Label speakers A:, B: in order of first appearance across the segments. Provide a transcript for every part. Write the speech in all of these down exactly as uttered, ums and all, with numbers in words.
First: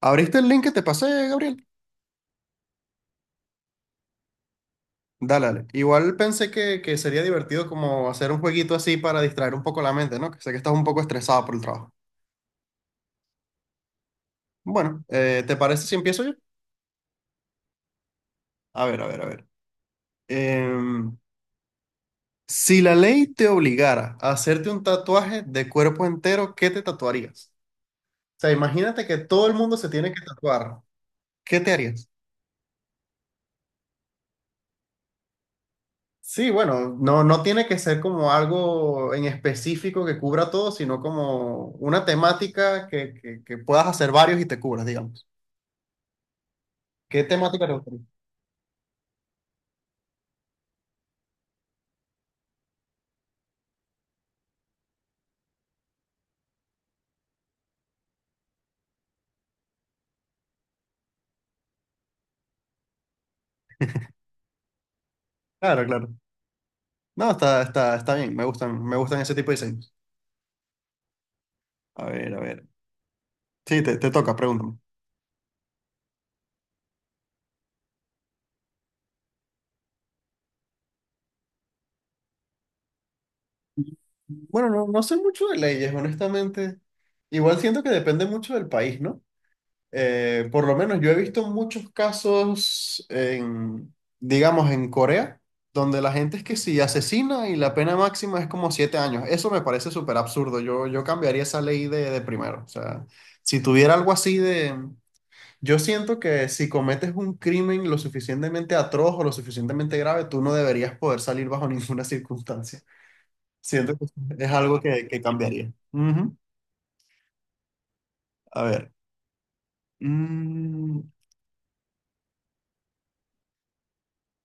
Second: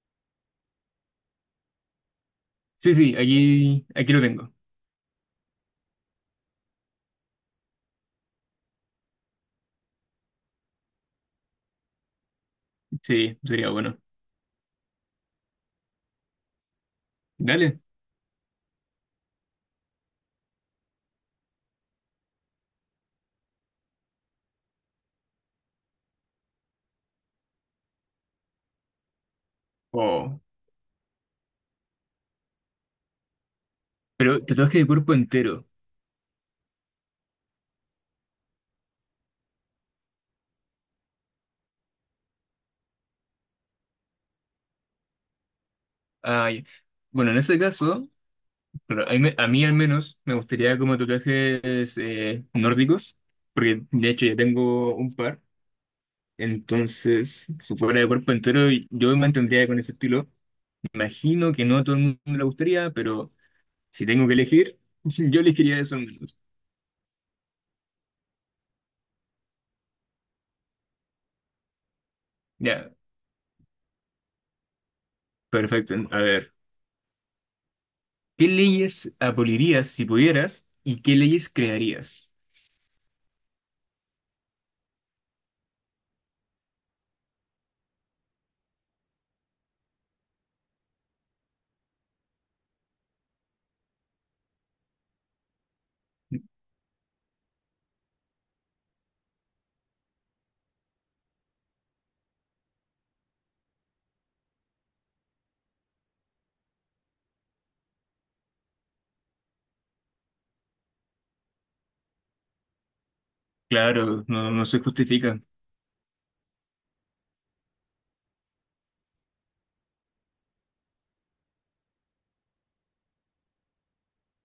A: ¿Abriste el link que te pasé, Gabriel?
B: Sí, sí, aquí, aquí lo tengo.
A: Dale, dale. Igual pensé que, que sería divertido como hacer un jueguito así para distraer un poco la mente, ¿no? Que sé que estás un poco estresado por el trabajo.
B: Sí, sería bueno.
A: Bueno, eh, ¿te parece si empiezo yo?
B: Dale.
A: A ver, a ver, a ver. Em, si la ley te obligara a hacerte un tatuaje de cuerpo entero, ¿qué te tatuarías? O sea, imagínate que todo el mundo se tiene que
B: Oh.
A: tatuar. ¿Qué te harías?
B: Pero tatuaje de cuerpo entero.
A: Sí, bueno, no, no tiene que ser como algo en específico que cubra todo, sino como una temática que, que, que puedas hacer varios y te cubras, digamos.
B: Ay.
A: ¿Qué
B: Bueno, en ese
A: temática te gustaría?
B: caso, claro, a mí, me- a mí al menos me gustaría como tatuajes eh, nórdicos, porque de hecho ya tengo un par. Entonces, si fuera de cuerpo entero, yo me mantendría con ese estilo. Imagino que no a todo el mundo le gustaría, pero si tengo que elegir, yo elegiría
A: Claro,
B: eso al
A: claro.
B: menos.
A: No, está, está, está bien, me gustan, me gustan ese tipo de diseños. A ver, a ver.
B: Ya,
A: Sí, te, te toca, pregúntame.
B: perfecto. A ver. ¿Qué leyes abolirías si pudieras y qué leyes crearías?
A: Bueno, no, no sé mucho de leyes, honestamente. Igual siento que depende mucho del país, ¿no? Eh, por lo menos yo he visto muchos casos en, digamos, en Corea, donde la gente es que si asesina y la pena máxima es como siete años. Eso me parece súper absurdo. Yo, yo cambiaría esa ley de, de primero. O sea, si tuviera algo así de... Yo siento que si cometes un crimen lo suficientemente atroz o lo suficientemente grave, tú no deberías poder salir bajo ninguna circunstancia. Siento que
B: Claro,
A: es
B: no, no se
A: algo que, que
B: justifica.
A: cambiaría. Ujú. A ver. Mm,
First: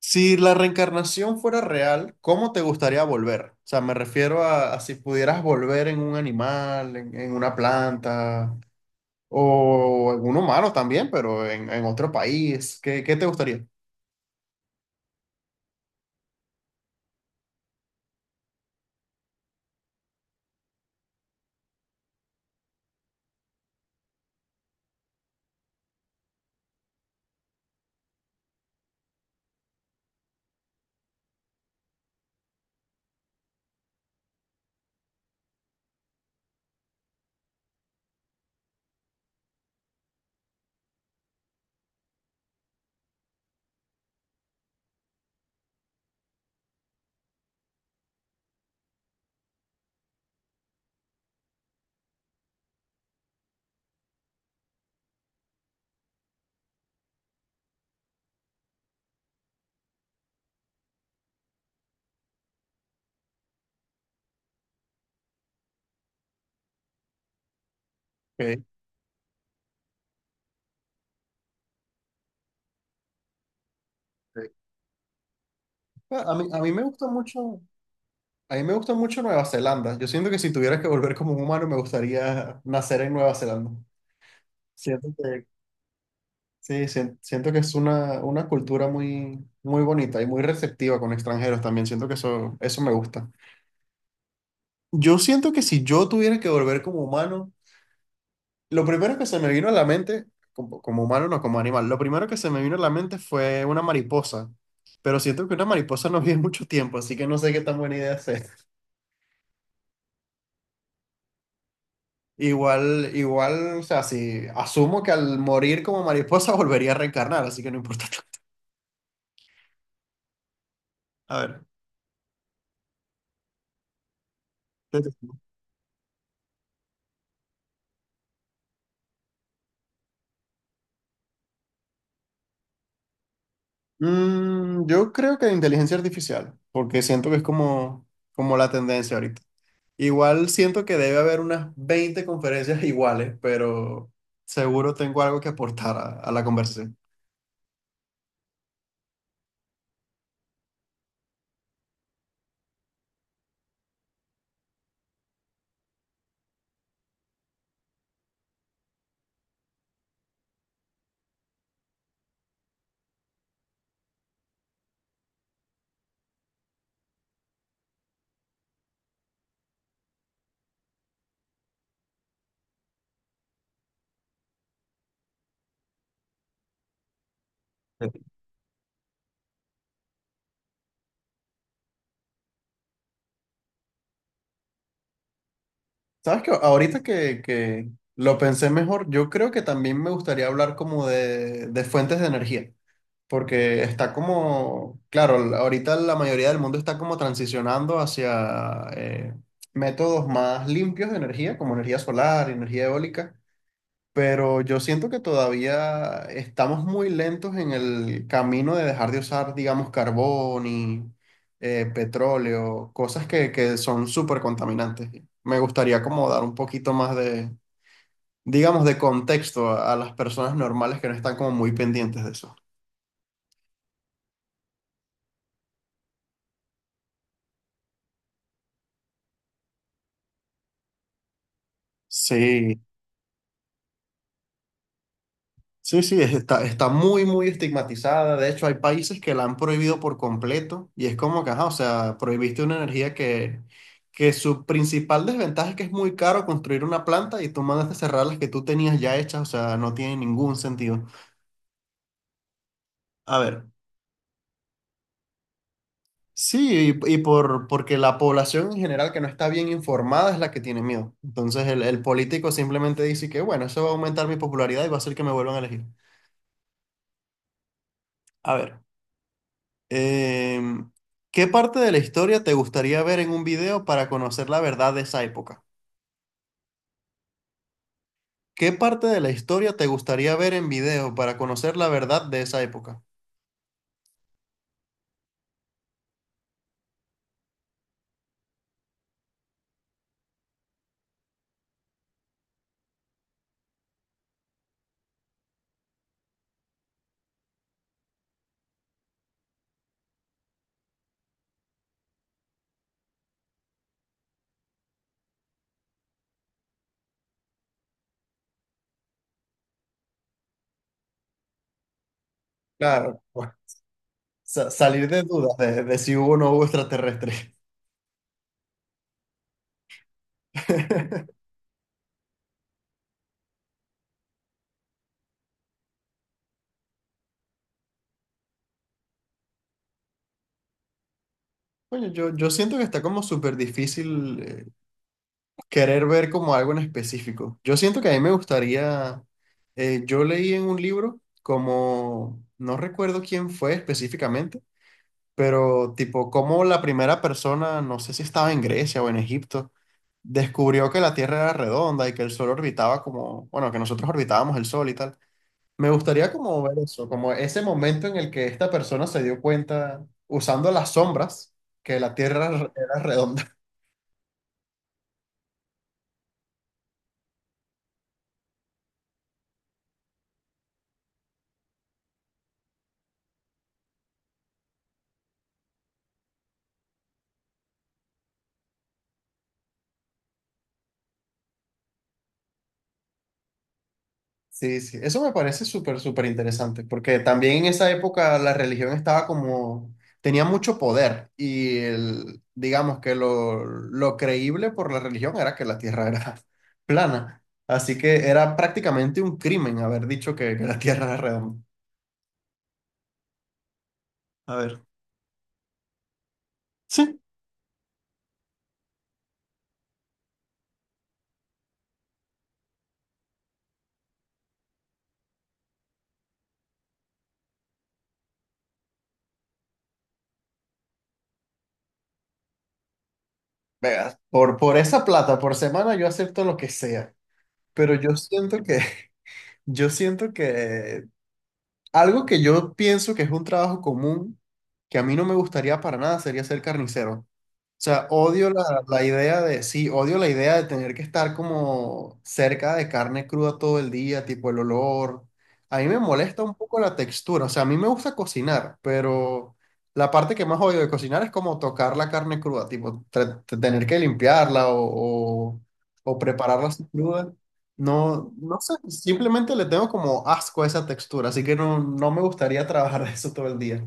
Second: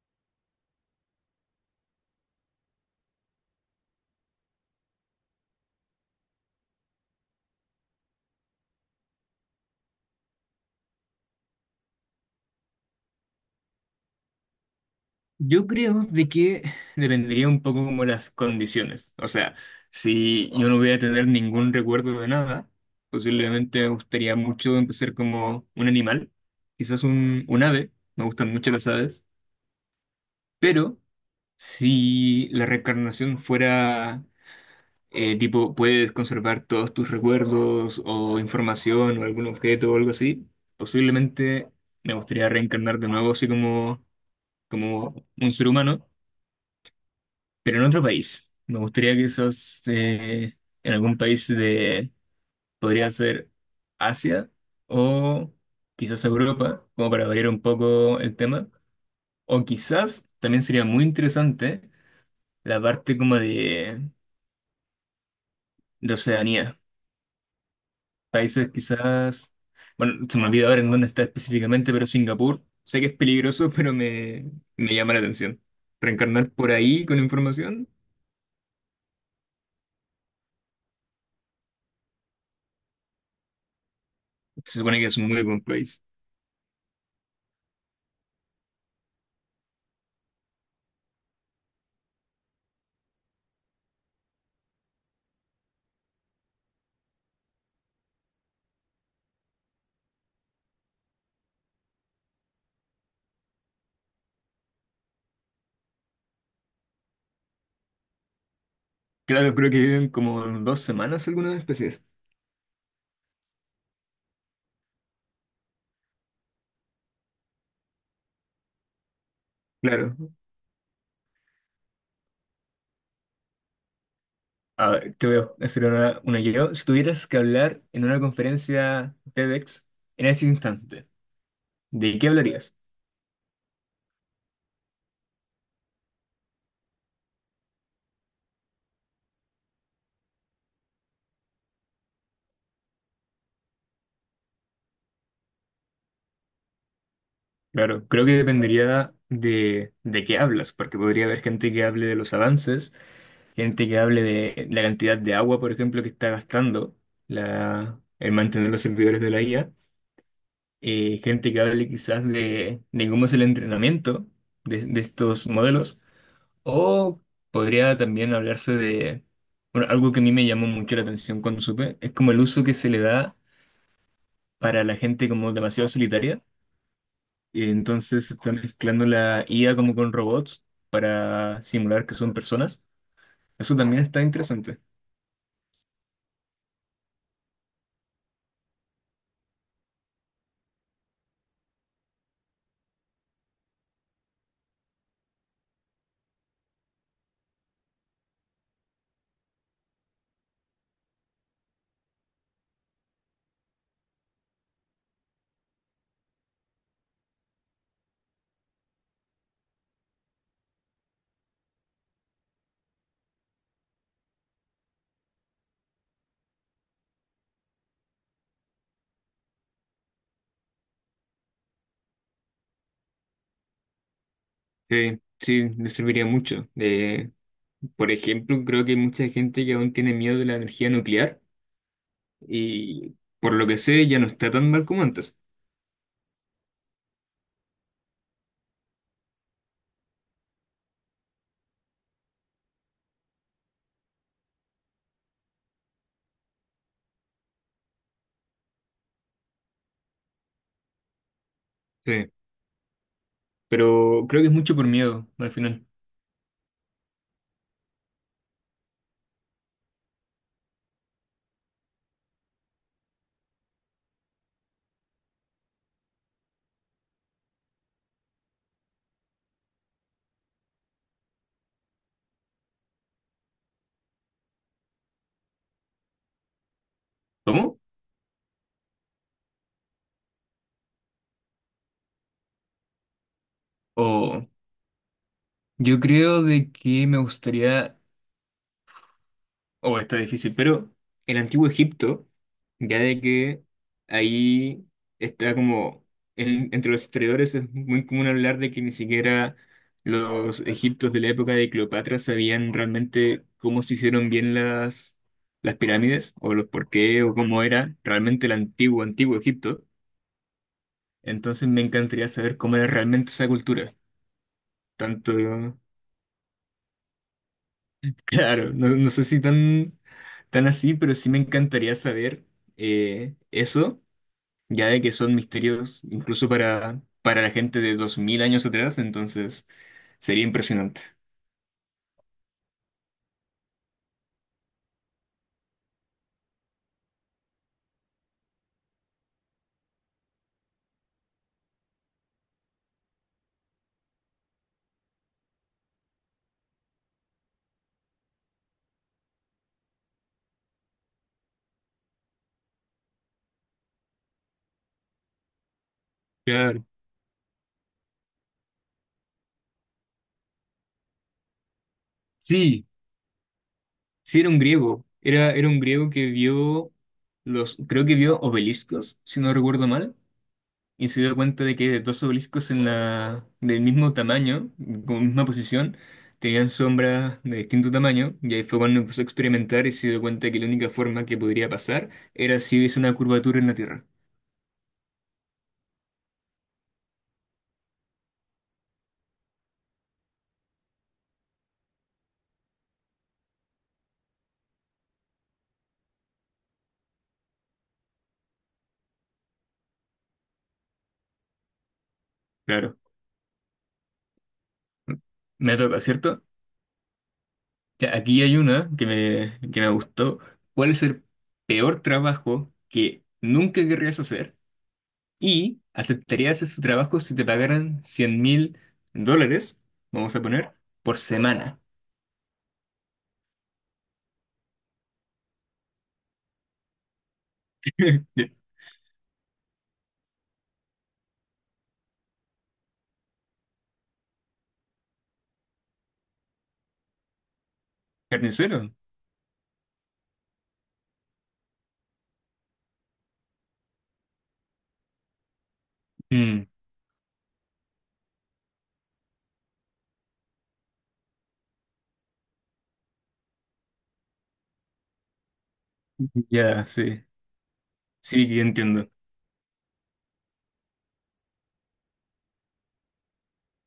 A: Si la reencarnación fuera real, ¿cómo te gustaría volver? O sea, me refiero a, a si pudieras volver en un animal, en, en una planta o en un humano también, pero en, en otro país. ¿Qué, qué te gustaría?
B: Yo creo de que dependería un poco como las condiciones. O sea, si yo no voy a tener ningún recuerdo de nada, posiblemente me gustaría mucho empezar como un animal, quizás un, un ave, me gustan mucho las aves, pero si la reencarnación fuera Eh, tipo, puedes conservar todos tus recuerdos o información o algún objeto o algo así. Posiblemente me gustaría reencarnar de nuevo así como, como un ser humano, pero en otro país. Me gustaría que esos eh, en algún país de, podría ser Asia o quizás Europa, como para variar un poco el tema. O quizás también sería muy interesante la parte como de, de Oceanía.
A: Ok,
B: Países quizás, bueno, se me olvidó ahora en dónde está específicamente, pero Singapur, sé que es peligroso, pero me,
A: ok.
B: me llama la atención.
A: A mí,
B: Reencarnar
A: a mí
B: por
A: me gusta
B: ahí con
A: mucho,
B: información,
A: a mí me gusta mucho Nueva Zelanda. Yo siento que si tuvieras que volver como un humano, me gustaría nacer en Nueva Zelanda.
B: se supone que
A: Siento
B: es un muy
A: que,
B: buen país.
A: sí, sien- siento que es una, una cultura muy, muy bonita y muy receptiva con extranjeros también. Siento que eso, eso me gusta. Yo siento que si yo tuviera que volver como humano, lo primero que se me vino a la mente, como, como humano, no como animal, lo primero que se me vino a la mente fue una mariposa. Pero siento que una mariposa no vive mucho tiempo, así que no sé qué tan buena idea es.
B: Claro, creo que viven como dos semanas algunas especies.
A: Igual, igual, o sea, si asumo que al morir como mariposa volvería a reencarnar, así que no importa.
B: Claro,
A: A ver.
B: a
A: ¿qué te-
B: ver, te veo hacer una, una yo. Si tuvieras que hablar en una conferencia TEDx en ese instante, ¿de qué hablarías?
A: Mm, yo creo que inteligencia artificial, porque siento que es como, como la tendencia ahorita. Igual siento que debe haber unas veinte conferencias iguales, pero seguro tengo algo que aportar a, a la conversación.
B: Claro, creo que dependería de, de qué hablas, porque podría haber gente que hable de los avances, gente que hable de la cantidad de agua, por ejemplo, que está gastando la, el mantener los servidores de la I A, eh, gente que hable quizás de, de cómo es el entrenamiento de, de estos modelos, o podría también hablarse de, bueno, algo que a mí me llamó mucho la atención cuando supe, es como el uso que se le da para la gente como demasiado solitaria, y entonces se está mezclando la I A como con robots para simular que son personas. Eso también está interesante.
A: ¿Sabes qué? Ahorita que, que lo pensé mejor, yo creo que también me gustaría hablar como de, de fuentes de energía, porque está como, claro, l- ahorita la mayoría del mundo está como transicionando hacia eh, métodos más limpios de energía, como energía solar, energía eólica, pero yo siento que todavía estamos muy lentos en el camino de dejar de usar, digamos, carbón y eh, petróleo, cosas que, que son súper contaminantes. Me gustaría como dar un poquito más de, digamos, de contexto a, a las personas normales que no están como muy pendientes de eso.
B: Sí, sí, me serviría mucho. Eh, por ejemplo, creo que hay mucha gente que aún tiene miedo de la energía nuclear
A: Sí.
B: y por lo que sé ya no está tan mal como antes.
A: Sí, sí, es- está, está muy, muy estigmatizada. De hecho, hay países que la han prohibido por completo y es como que, ajá, o sea, prohibiste una energía que, que su principal desventaja es que es muy caro construir una planta y tú mandaste cerrar las que tú tenías ya hechas, o sea, no tiene ningún sentido.
B: Sí,
A: A ver,
B: pero creo que es mucho por miedo al final.
A: sí, y, y por, porque la población en general que no está bien informada es la que tiene miedo. Entonces, el, el político simplemente dice que, bueno, eso va a aumentar mi popularidad y va a hacer que me vuelvan a elegir. A ver. Em, ¿qué parte de la historia te gustaría ver en un video para conocer la verdad de esa época?
B: ¿Cómo?
A: ¿Qué parte de la historia te gustaría ver en video para conocer la verdad de esa época?
B: O yo creo de que me gustaría. Oh, está difícil, pero el antiguo Egipto, ya de que ahí está como, en- entre los historiadores es muy común hablar de que ni siquiera los egiptos de la época de Cleopatra sabían realmente cómo se hicieron bien las, las pirámides, o los por qué, o cómo era realmente el antiguo, antiguo Egipto. Entonces me encantaría saber cómo era
A: Claro,
B: realmente esa
A: pues,
B: cultura,
A: sa- salir de
B: tanto.
A: dudas de, de si hubo o no hubo extraterrestres.
B: Claro, no, no sé si tan, tan así, pero sí me encantaría saber eh, eso, ya de que son misterios incluso para, para la gente de dos mil años atrás, entonces sería impresionante.
A: Coño, yo, yo siento que está como súper difícil eh, querer ver como algo en específico. Yo siento que a mí me gustaría, eh, yo leí en un libro como, no recuerdo quién fue específicamente, pero, tipo, como la primera persona, no sé si estaba en Grecia o en Egipto, descubrió que la Tierra era redonda y que el Sol orbitaba como, bueno, que nosotros orbitábamos el Sol y tal. Me gustaría como ver
B: Claro.
A: eso, como ese momento en el que esta persona se dio cuenta, usando las sombras, que la Tierra
B: Sí,
A: era redonda.
B: sí era un griego, era, era un griego que vio los, creo que vio obeliscos, si no recuerdo mal, y se dio cuenta de que dos obeliscos en la, del mismo tamaño, con misma posición, tenían sombras de distinto tamaño, y ahí fue cuando empezó a experimentar y se dio cuenta que la única forma que podría pasar era si hubiese una curvatura en la Tierra.
A: Sí, sí, eso me parece súper, súper interesante, porque también en esa época la religión estaba como, tenía mucho poder y el, digamos que lo, lo creíble por la religión era que la tierra era plana, así que era prácticamente un crimen haber dicho que, que la tierra era redonda.
B: Claro,
A: A ver,
B: me toca, ¿cierto?
A: sí,
B: Ya, aquí hay una que me, que me gustó. ¿Cuál es el peor trabajo que nunca querrías hacer? ¿Y aceptarías ese trabajo si te pagaran cien mil dólares, vamos a poner, por semana?
A: veas, por, por esa plata, por semana yo acepto lo que sea, pero yo siento que, yo siento que algo que yo pienso que es un trabajo común, que a mí no me gustaría para nada, sería ser carnicero. O sea, odio la,
B: ¿Carnicero?
A: la idea de, sí, odio la idea de tener que estar como cerca de carne cruda todo el día, tipo el olor. A mí me molesta un
B: Mm,
A: poco la textura, o sea, a mí me gusta cocinar, pero la parte que más odio de cocinar es como tocar la carne cruda, tipo tra- tener que limpiarla o, o, o prepararla así
B: ya, sí.
A: cruda. No,
B: Sí,
A: no
B: ya
A: sé,
B: entiendo.
A: simplemente le tengo como asco a esa textura, así que no, no me gustaría trabajar de eso todo el día.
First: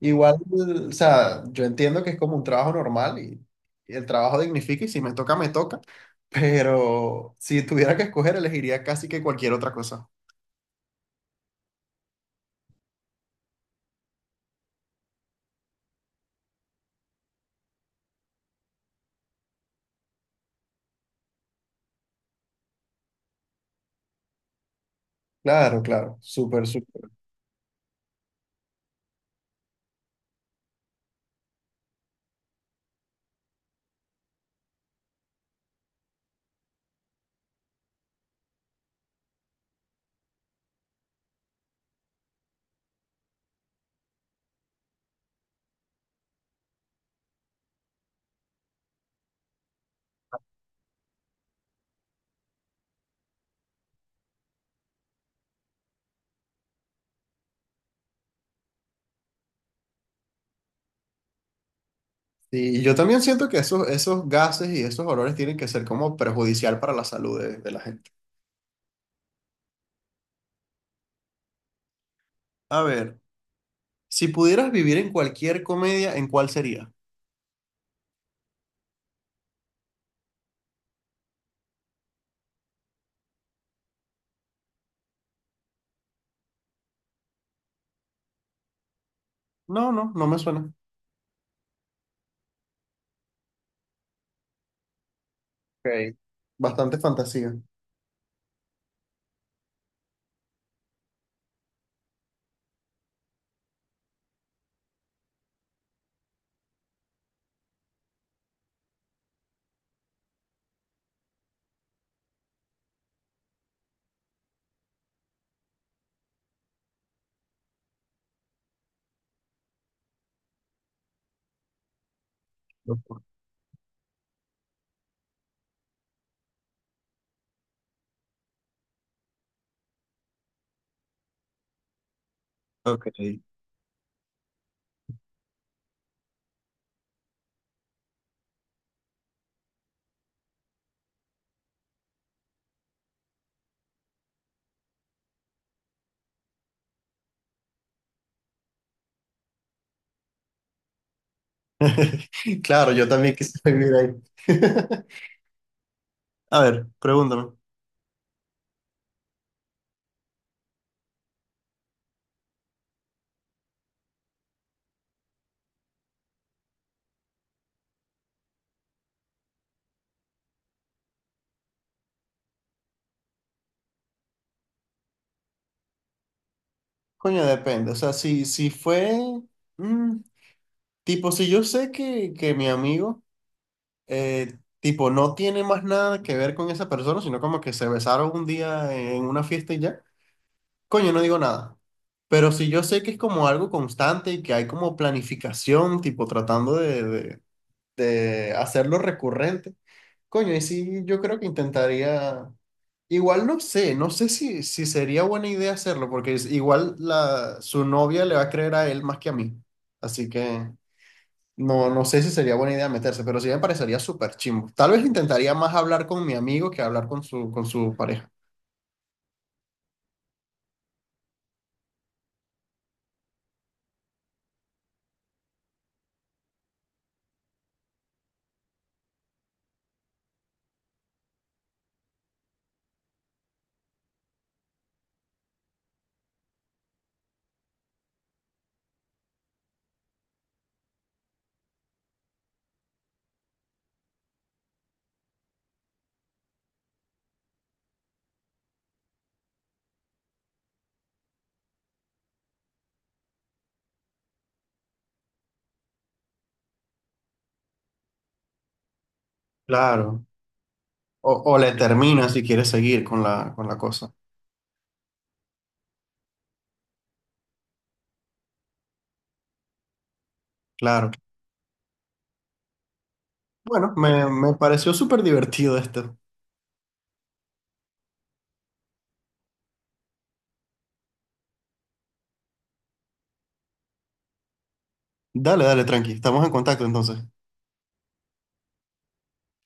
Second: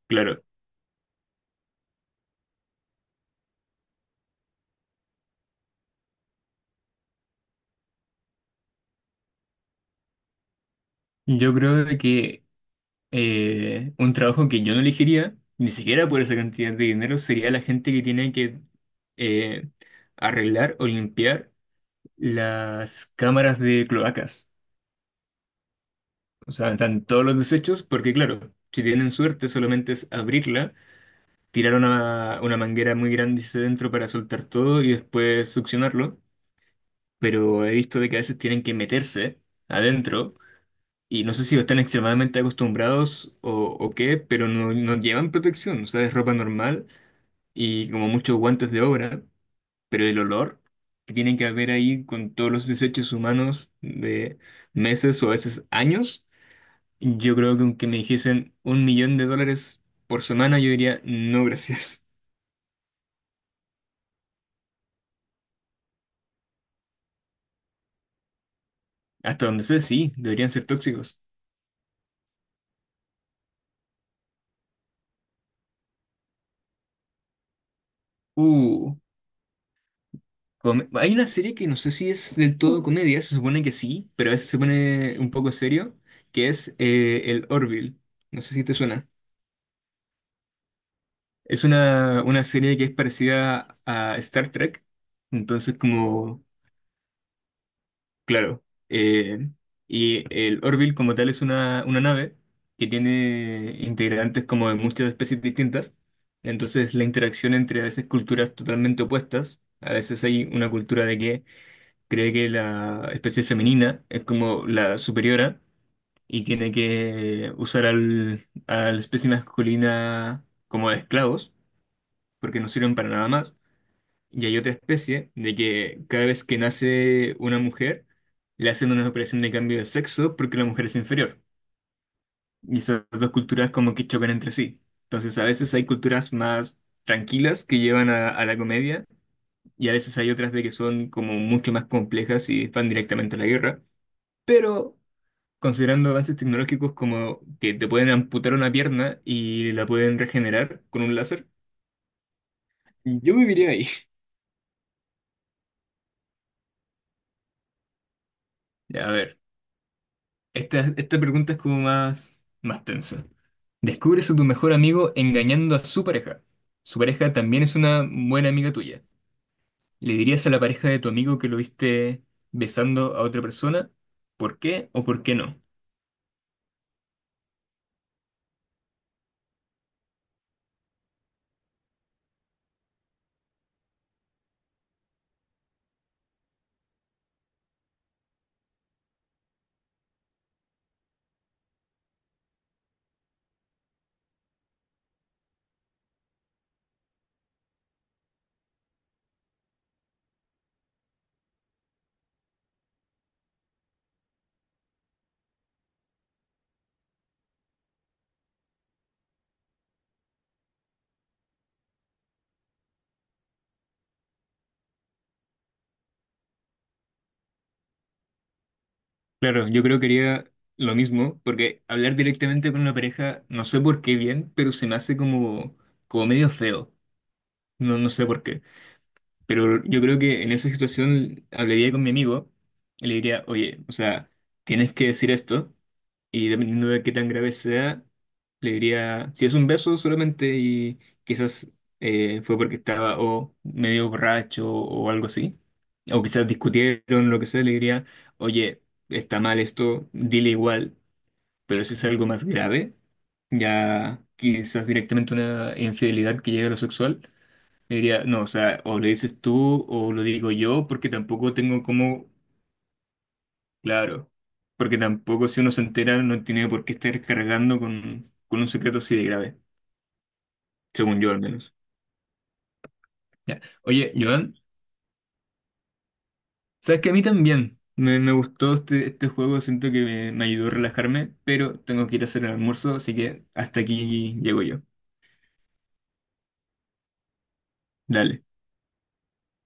A: Igual,
B: Claro.
A: o sea, yo entiendo que es como un trabajo normal y, y el trabajo dignifica y si me toca, me toca, pero si tuviera que escoger, elegiría casi que cualquier otra cosa.
B: Yo creo de que eh, un trabajo que yo no elegiría, ni siquiera por esa cantidad de dinero, sería la gente que tiene que eh, arreglar o limpiar las cámaras de cloacas.
A: Claro, claro,
B: O
A: súper,
B: sea, están
A: súper.
B: todos los desechos, porque claro, si tienen suerte, solamente es abrirla, tirar una, una manguera muy grande hacia adentro para soltar todo y después succionarlo. Pero he visto de que a veces tienen que meterse adentro. Y no sé si están extremadamente acostumbrados o, o qué, pero no, no llevan protección. O sea, es ropa normal y como muchos guantes de obra, pero el olor que tiene que haber ahí con todos los desechos humanos de meses o a veces años, yo creo que aunque me dijesen un millón de dólares por semana, yo diría no gracias.
A: Y yo también siento que esos, esos gases y esos olores tienen que ser como perjudicial para la salud de, de la gente.
B: Hasta donde sé, sí, deberían ser tóxicos.
A: A ver, si pudieras vivir en cualquier comedia, ¿en cuál sería?
B: Uh. Come- Hay una serie que no sé si es del todo comedia, se supone que sí, pero a veces se pone un poco serio, que es eh, el Orville. No sé si te suena.
A: No, no, no me suena.
B: Es una, una serie que es parecida a Star Trek, entonces
A: Ok.
B: como,
A: Bastante fantasía.
B: claro. eh, y el Orville como tal es una, una nave que tiene integrantes como de muchas especies distintas, entonces la interacción entre a veces culturas totalmente opuestas, a veces hay una cultura de que cree que la especie femenina es como la superiora y tiene que usar al, a la especie masculina como de esclavos, porque no sirven para nada más. Y hay otra especie de que cada vez que nace una mujer, le hacen una operación de cambio de sexo porque la mujer es inferior. Y esas
A: Ok.
B: dos culturas como que chocan entre sí. Entonces a veces hay culturas más tranquilas que llevan a, a la comedia, y a veces hay otras de que son como mucho más complejas y van directamente a la guerra. Pero considerando avances tecnológicos como que te pueden amputar una pierna y la pueden regenerar con un láser,
A: Claro, yo también
B: yo viviría
A: quisiera
B: ahí.
A: vivir ahí. A ver, pregúntame.
B: Ya, a ver, esta, esta pregunta es como más, más tensa. Descubres a tu mejor amigo engañando a su pareja. Su pareja también es una buena amiga tuya. ¿Le dirías a la pareja de tu amigo que lo viste besando a otra persona? ¿Por qué o por qué no?
A: Coño, depende. O sea, si, si fue, mm, tipo, si yo sé que, que mi amigo, eh, tipo, no tiene más nada que ver con esa persona, sino como que se besaron un día en una fiesta y ya, coño, no digo nada. Pero si yo sé que es como algo constante y que hay como planificación, tipo, tratando de, de- de hacerlo recurrente. Coño, y sí, yo creo que intentaría, igual no sé, no sé si, si sería buena idea hacerlo, porque es- igual la, su novia le va a creer a él más que a mí. Así que no, no sé si sería buena idea meterse, pero sí me parecería súper chimbo. Tal vez intentaría más hablar con mi amigo que hablar con su, con su pareja.
B: Claro, yo creo que haría lo mismo, porque hablar directamente con una pareja, no sé por qué bien, pero se me hace como, como medio feo. No, no sé por qué. Pero yo creo que en esa situación hablaría con mi amigo y le diría, oye, o sea, tienes que decir esto. Y dependiendo de qué tan grave sea, le diría, si es un beso solamente y quizás eh, fue porque estaba o medio borracho o algo así, o quizás discutieron, lo que sea, le diría, oye, está mal esto, dile igual, pero si es algo más grave, ya quizás directamente una infidelidad que llegue a lo sexual, le diría, no, o sea, o le dices tú o lo
A: Claro.
B: digo yo porque
A: O,
B: tampoco
A: o le
B: tengo
A: termina
B: cómo.
A: si quiere seguir con la, con la cosa.
B: Claro, porque tampoco si uno se entera no tiene por qué estar cargando con, con un secreto así de grave,
A: Claro.
B: según yo al menos. Ya.
A: Bueno,
B: Oye,
A: me, me
B: Joan,
A: pareció súper divertido esto.
B: sabes que a mí también me, me gustó este, este juego, siento que me, me ayudó a relajarme, pero tengo que ir a hacer el almuerzo, así que hasta aquí llego yo.
A: Dale, dale, tranqui. Estamos en contacto entonces.
B: Dale.